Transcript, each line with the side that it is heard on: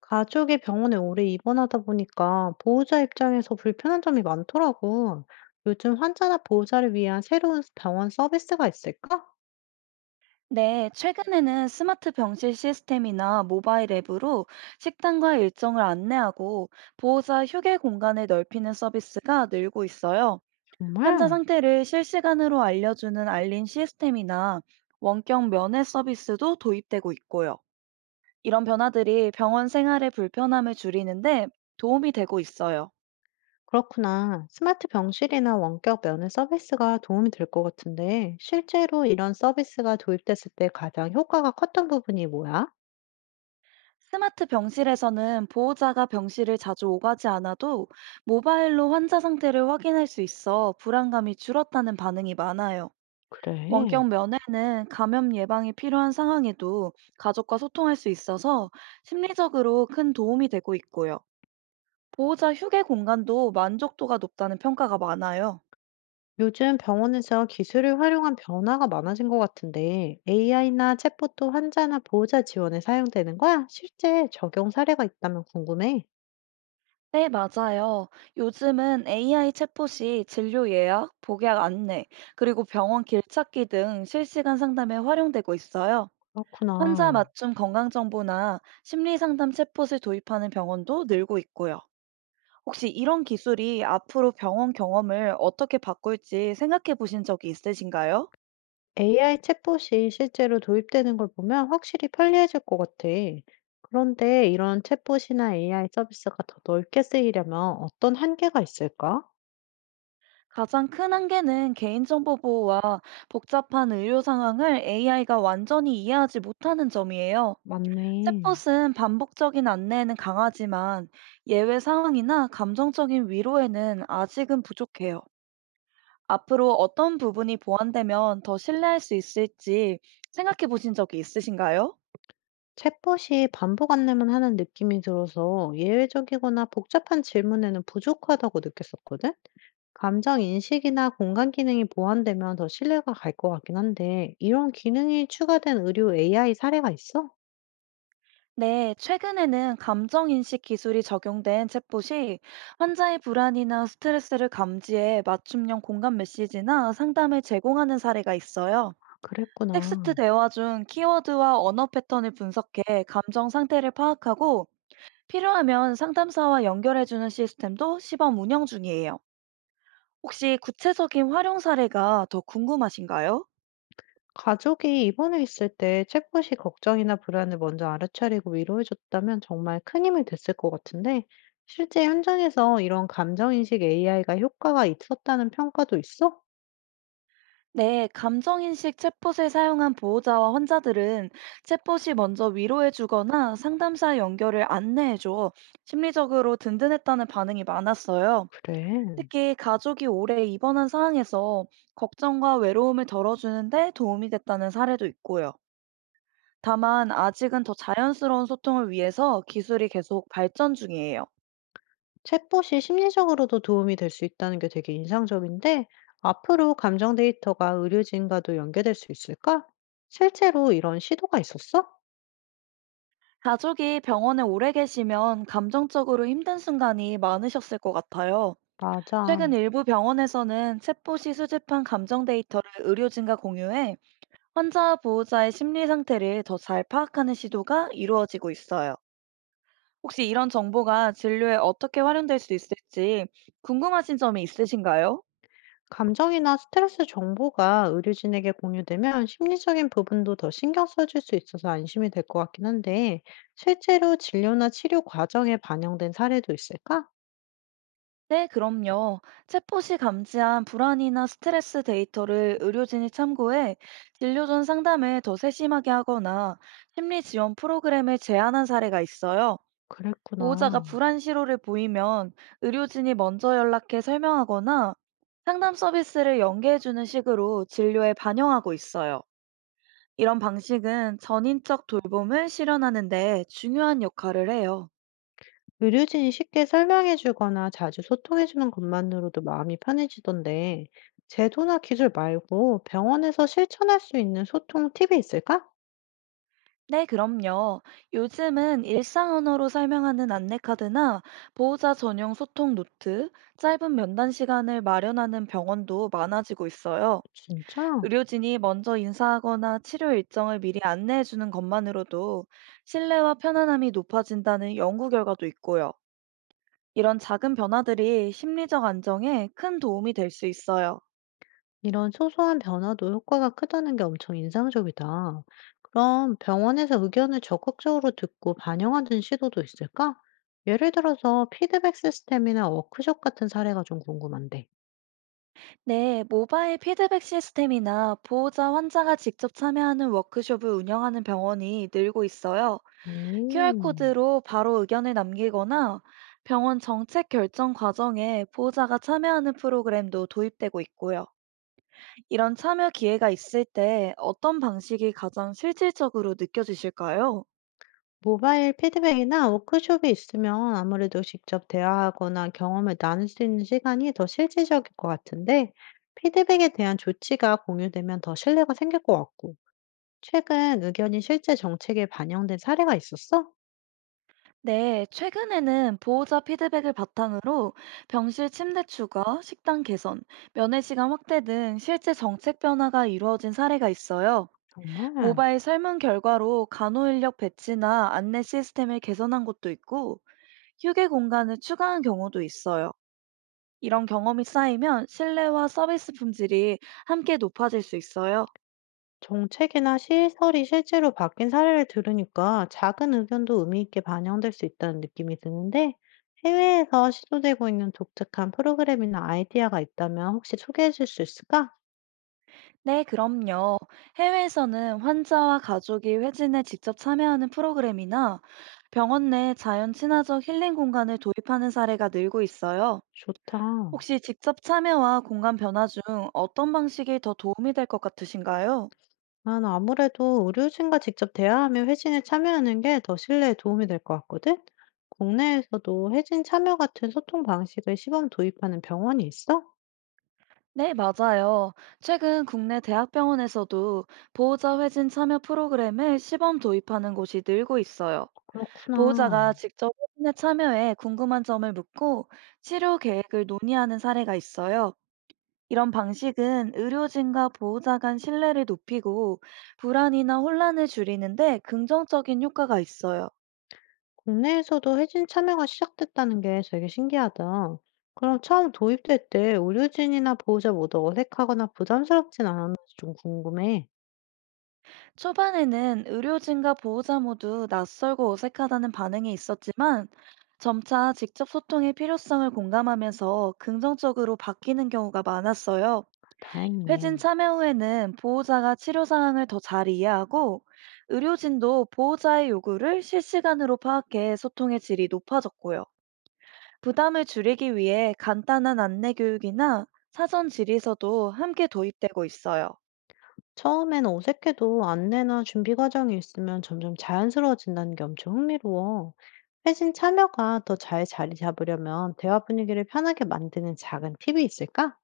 left: 가족이 병원에 오래 입원하다 보니까 보호자 입장에서 불편한 점이 많더라고. 요즘 환자나 보호자를 위한 새로운 병원 서비스가 있을까?
right: 네, 최근에는 스마트 병실 시스템이나 모바일 앱으로 식단과 일정을 안내하고 보호자 휴게 공간을 넓히는 서비스가 늘고 있어요. 환자
left: 정말?
right: 상태를 실시간으로 알려주는 알림 시스템이나 원격 면회 서비스도 도입되고 있고요. 이런 변화들이 병원 생활의 불편함을 줄이는데 도움이 되고 있어요.
left: 그렇구나. 스마트 병실이나 원격 면회 서비스가 도움이 될 것 같은데, 실제로 이런 서비스가 도입됐을 때 가장 효과가 컸던 부분이 뭐야?
right: 스마트 병실에서는 보호자가 병실을 자주 오가지 않아도 모바일로 환자 상태를 확인할 수 있어 불안감이 줄었다는 반응이 많아요.
left: 그래.
right: 원격 면회는 감염 예방이 필요한 상황에도 가족과 소통할 수 있어서 심리적으로 큰 도움이 되고 있고요. 보호자 휴게 공간도 만족도가 높다는 평가가 많아요.
left: 요즘 병원에서 기술을 활용한 변화가 많아진 것 같은데 AI나 챗봇도 환자나 보호자 지원에 사용되는 거야? 실제 적용 사례가 있다면 궁금해.
right: 네, 맞아요. 요즘은 AI 챗봇이 진료 예약, 복약 안내, 그리고 병원 길찾기 등 실시간 상담에 활용되고 있어요. 환자
left: 그렇구나.
right: 맞춤 건강정보나 심리상담 챗봇을 도입하는 병원도 늘고 있고요. 혹시 이런 기술이 앞으로 병원 경험을 어떻게 바꿀지 생각해 보신 적이 있으신가요?
left: AI 챗봇이 실제로 도입되는 걸 보면 확실히 편리해질 것 같아. 그런데 이런 챗봇이나 AI 서비스가 더 넓게 쓰이려면 어떤 한계가 있을까?
right: 가장 큰 한계는 개인정보 보호와 복잡한 의료 상황을 AI가 완전히 이해하지 못하는 점이에요.
left: 맞네.
right: 챗봇은 반복적인 안내에는 강하지만 예외 상황이나 감정적인 위로에는 아직은 부족해요. 앞으로 어떤 부분이 보완되면 더 신뢰할 수 있을지 생각해 보신 적이 있으신가요?
left: 챗봇이 반복 안내만 하는 느낌이 들어서 예외적이거나 복잡한 질문에는 부족하다고 느꼈었거든? 감정 인식이나 공간 기능이 보완되면 더 신뢰가 갈 것 같긴 한데, 이런 기능이 추가된 의료 AI 사례가 있어?
right: 네, 최근에는 감정인식 기술이 적용된 챗봇이 환자의 불안이나 스트레스를 감지해 맞춤형 공감 메시지나 상담을 제공하는 사례가 있어요.
left: 아, 그랬구나.
right: 텍스트 대화 중 키워드와 언어 패턴을 분석해 감정 상태를 파악하고 필요하면 상담사와 연결해주는 시스템도 시범 운영 중이에요. 혹시 구체적인 활용 사례가 더 궁금하신가요?
left: 가족이 입원해 있을 때 챗봇이 걱정이나 불안을 먼저 알아차리고 위로해줬다면 정말 큰 힘이 됐을 것 같은데, 실제 현장에서 이런 감정 인식 AI가 효과가 있었다는 평가도 있어?
right: 네, 감정인식 챗봇을 사용한 보호자와 환자들은 챗봇이 먼저 위로해주거나 상담사 연결을 안내해줘 심리적으로 든든했다는 반응이 많았어요.
left: 그래.
right: 특히 가족이 오래 입원한 상황에서 걱정과 외로움을 덜어주는데 도움이 됐다는 사례도 있고요. 다만 아직은 더 자연스러운 소통을 위해서 기술이 계속 발전 중이에요.
left: 챗봇이 심리적으로도 도움이 될 수 있다는 게 되게 인상적인데, 앞으로 감정 데이터가 의료진과도 연계될 수 있을까? 실제로 이런 시도가 있었어?
right: 가족이 병원에 오래 계시면 감정적으로 힘든 순간이 많으셨을 것 같아요.
left: 맞아.
right: 최근 일부 병원에서는 챗봇이 수집한 감정 데이터를 의료진과 공유해 환자 보호자의 심리 상태를 더 잘 파악하는 시도가 이루어지고 있어요. 혹시 이런 정보가 진료에 어떻게 활용될 수 있을지 궁금하신 점이 있으신가요?
left: 감정이나 스트레스 정보가 의료진에게 공유되면 심리적인 부분도 더 신경 써줄 수 있어서 안심이 될 것 같긴 한데, 실제로 진료나 치료 과정에 반영된 사례도 있을까?
right: 네, 그럼요. 챗봇이 감지한 불안이나 스트레스 데이터를 의료진이 참고해 진료 전 상담을 더 세심하게 하거나 심리 지원 프로그램을 제안한 사례가 있어요. 보호자가
left: 그랬구나.
right: 불안 신호를 보이면 의료진이 먼저 연락해 설명하거나 상담 서비스를 연계해주는 식으로 진료에 반영하고 있어요. 이런 방식은 전인적 돌봄을 실현하는 데 중요한 역할을 해요.
left: 의료진이 쉽게 설명해 주거나 자주 소통해 주는 것만으로도 마음이 편해지던데, 제도나 기술 말고 병원에서 실천할 수 있는 소통 팁이 있을까?
right: 네, 그럼요. 요즘은 일상 언어로 설명하는 안내카드나 보호자 전용 소통 노트, 짧은 면담 시간을 마련하는 병원도 많아지고 있어요.
left: 진짜?
right: 의료진이 먼저 인사하거나 치료 일정을 미리 안내해 주는 것만으로도 신뢰와 편안함이 높아진다는 연구 결과도 있고요. 이런 작은 변화들이 심리적 안정에 큰 도움이 될 수 있어요.
left: 이런 소소한 변화도 효과가 크다는 게 엄청 인상적이다. 그럼 병원에서 의견을 적극적으로 듣고 반영하는 시도도 있을까? 예를 들어서 피드백 시스템이나 워크숍 같은 사례가 좀 궁금한데.
right: 네, 모바일 피드백 시스템이나 보호자 환자가 직접 참여하는 워크숍을 운영하는 병원이 늘고 있어요.
left: 오.
right: QR코드로 바로 의견을 남기거나 병원 정책 결정 과정에 보호자가 참여하는 프로그램도 도입되고 있고요. 이런 참여 기회가 있을 때 어떤 방식이 가장 실질적으로 느껴지실까요?
left: 모바일 피드백이나 워크숍이 있으면 아무래도 직접 대화하거나 경험을 나눌 수 있는 시간이 더 실질적일 것 같은데, 피드백에 대한 조치가 공유되면 더 신뢰가 생길 것 같고, 최근 의견이 실제 정책에 반영된 사례가 있었어?
right: 네, 최근에는 보호자 피드백을 바탕으로 병실 침대 추가, 식당 개선, 면회 시간 확대 등 실제 정책 변화가 이루어진 사례가 있어요.
left: 정말.
right: 모바일 설문 결과로 간호 인력 배치나 안내 시스템을 개선한 곳도 있고, 휴게 공간을 추가한 경우도 있어요. 이런 경험이 쌓이면 신뢰와 서비스 품질이 함께 높아질 수 있어요.
left: 정책이나 시설이 실제로 바뀐 사례를 들으니까 작은 의견도 의미 있게 반영될 수 있다는 느낌이 드는데, 해외에서 시도되고 있는 독특한 프로그램이나 아이디어가 있다면 혹시 소개해 줄 수 있을까?
right: 네, 그럼요. 해외에서는 환자와 가족이 회진에 직접 참여하는 프로그램이나 병원 내 자연 친화적 힐링 공간을 도입하는 사례가 늘고 있어요.
left: 좋다.
right: 혹시 직접 참여와 공간 변화 중 어떤 방식이 더 도움이 될 것 같으신가요?
left: 난 아무래도 의료진과 직접 대화하며 회진에 참여하는 게 더 신뢰에 도움이 될 것 같거든? 국내에서도 회진 참여 같은 소통 방식을 시범 도입하는 병원이 있어?
right: 네, 맞아요. 최근 국내 대학병원에서도 보호자 회진 참여 프로그램을 시범 도입하는 곳이 늘고 있어요.
left: 그렇구나.
right: 보호자가 직접 회진에 참여해 궁금한 점을 묻고 치료 계획을 논의하는 사례가 있어요. 이런 방식은 의료진과 보호자 간 신뢰를 높이고 불안이나 혼란을 줄이는데 긍정적인 효과가 있어요.
left: 국내에서도 회진 참여가 시작됐다는 게 되게 신기하다. 그럼 처음 도입될 때 의료진이나 보호자 모두 어색하거나 부담스럽진 않았는지 좀 궁금해.
right: 초반에는 의료진과 보호자 모두 낯설고 어색하다는 반응이 있었지만 점차 직접 소통의 필요성을 공감하면서 긍정적으로 바뀌는 경우가 많았어요. 회진
left: 다행이네.
right: 참여 후에는 보호자가 치료 상황을 더 잘 이해하고 의료진도 보호자의 요구를 실시간으로 파악해 소통의 질이 높아졌고요. 부담을 줄이기 위해 간단한 안내 교육이나 사전 질의서도 함께 도입되고 있어요.
left: 처음엔 어색해도 안내나 준비 과정이 있으면 점점 자연스러워진다는 게 엄청 흥미로워. 회신 참여가 더 잘 자리 잡으려면 대화 분위기를 편하게 만드는 작은 팁이 있을까?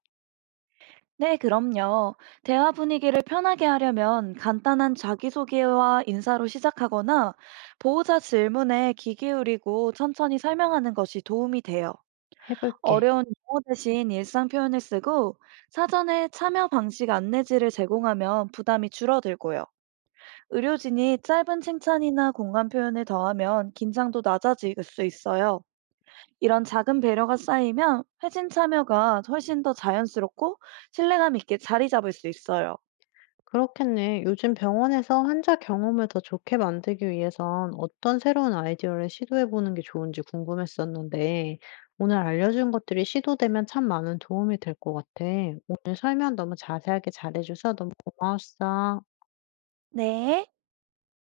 right: 네, 그럼요. 대화 분위기를 편하게 하려면 간단한 자기소개와 인사로 시작하거나 보호자 질문에 귀 기울이고 천천히 설명하는 것이 도움이 돼요.
left: 해볼게.
right: 어려운 용어 대신 일상 표현을 쓰고 사전에 참여 방식 안내지를 제공하면 부담이 줄어들고요. 의료진이 짧은 칭찬이나 공감 표현을 더하면 긴장도 낮아질 수 있어요. 이런 작은 배려가 쌓이면 회진 참여가 훨씬 더 자연스럽고 신뢰감 있게 자리 잡을 수 있어요.
left: 그렇겠네. 요즘 병원에서 환자 경험을 더 좋게 만들기 위해선 어떤 새로운 아이디어를 시도해보는 게 좋은지 궁금했었는데, 오늘 알려준 것들이 시도되면 참 많은 도움이 될 것 같아. 오늘 설명 너무 자세하게 잘해줘서 너무 고마웠어.
right: 네.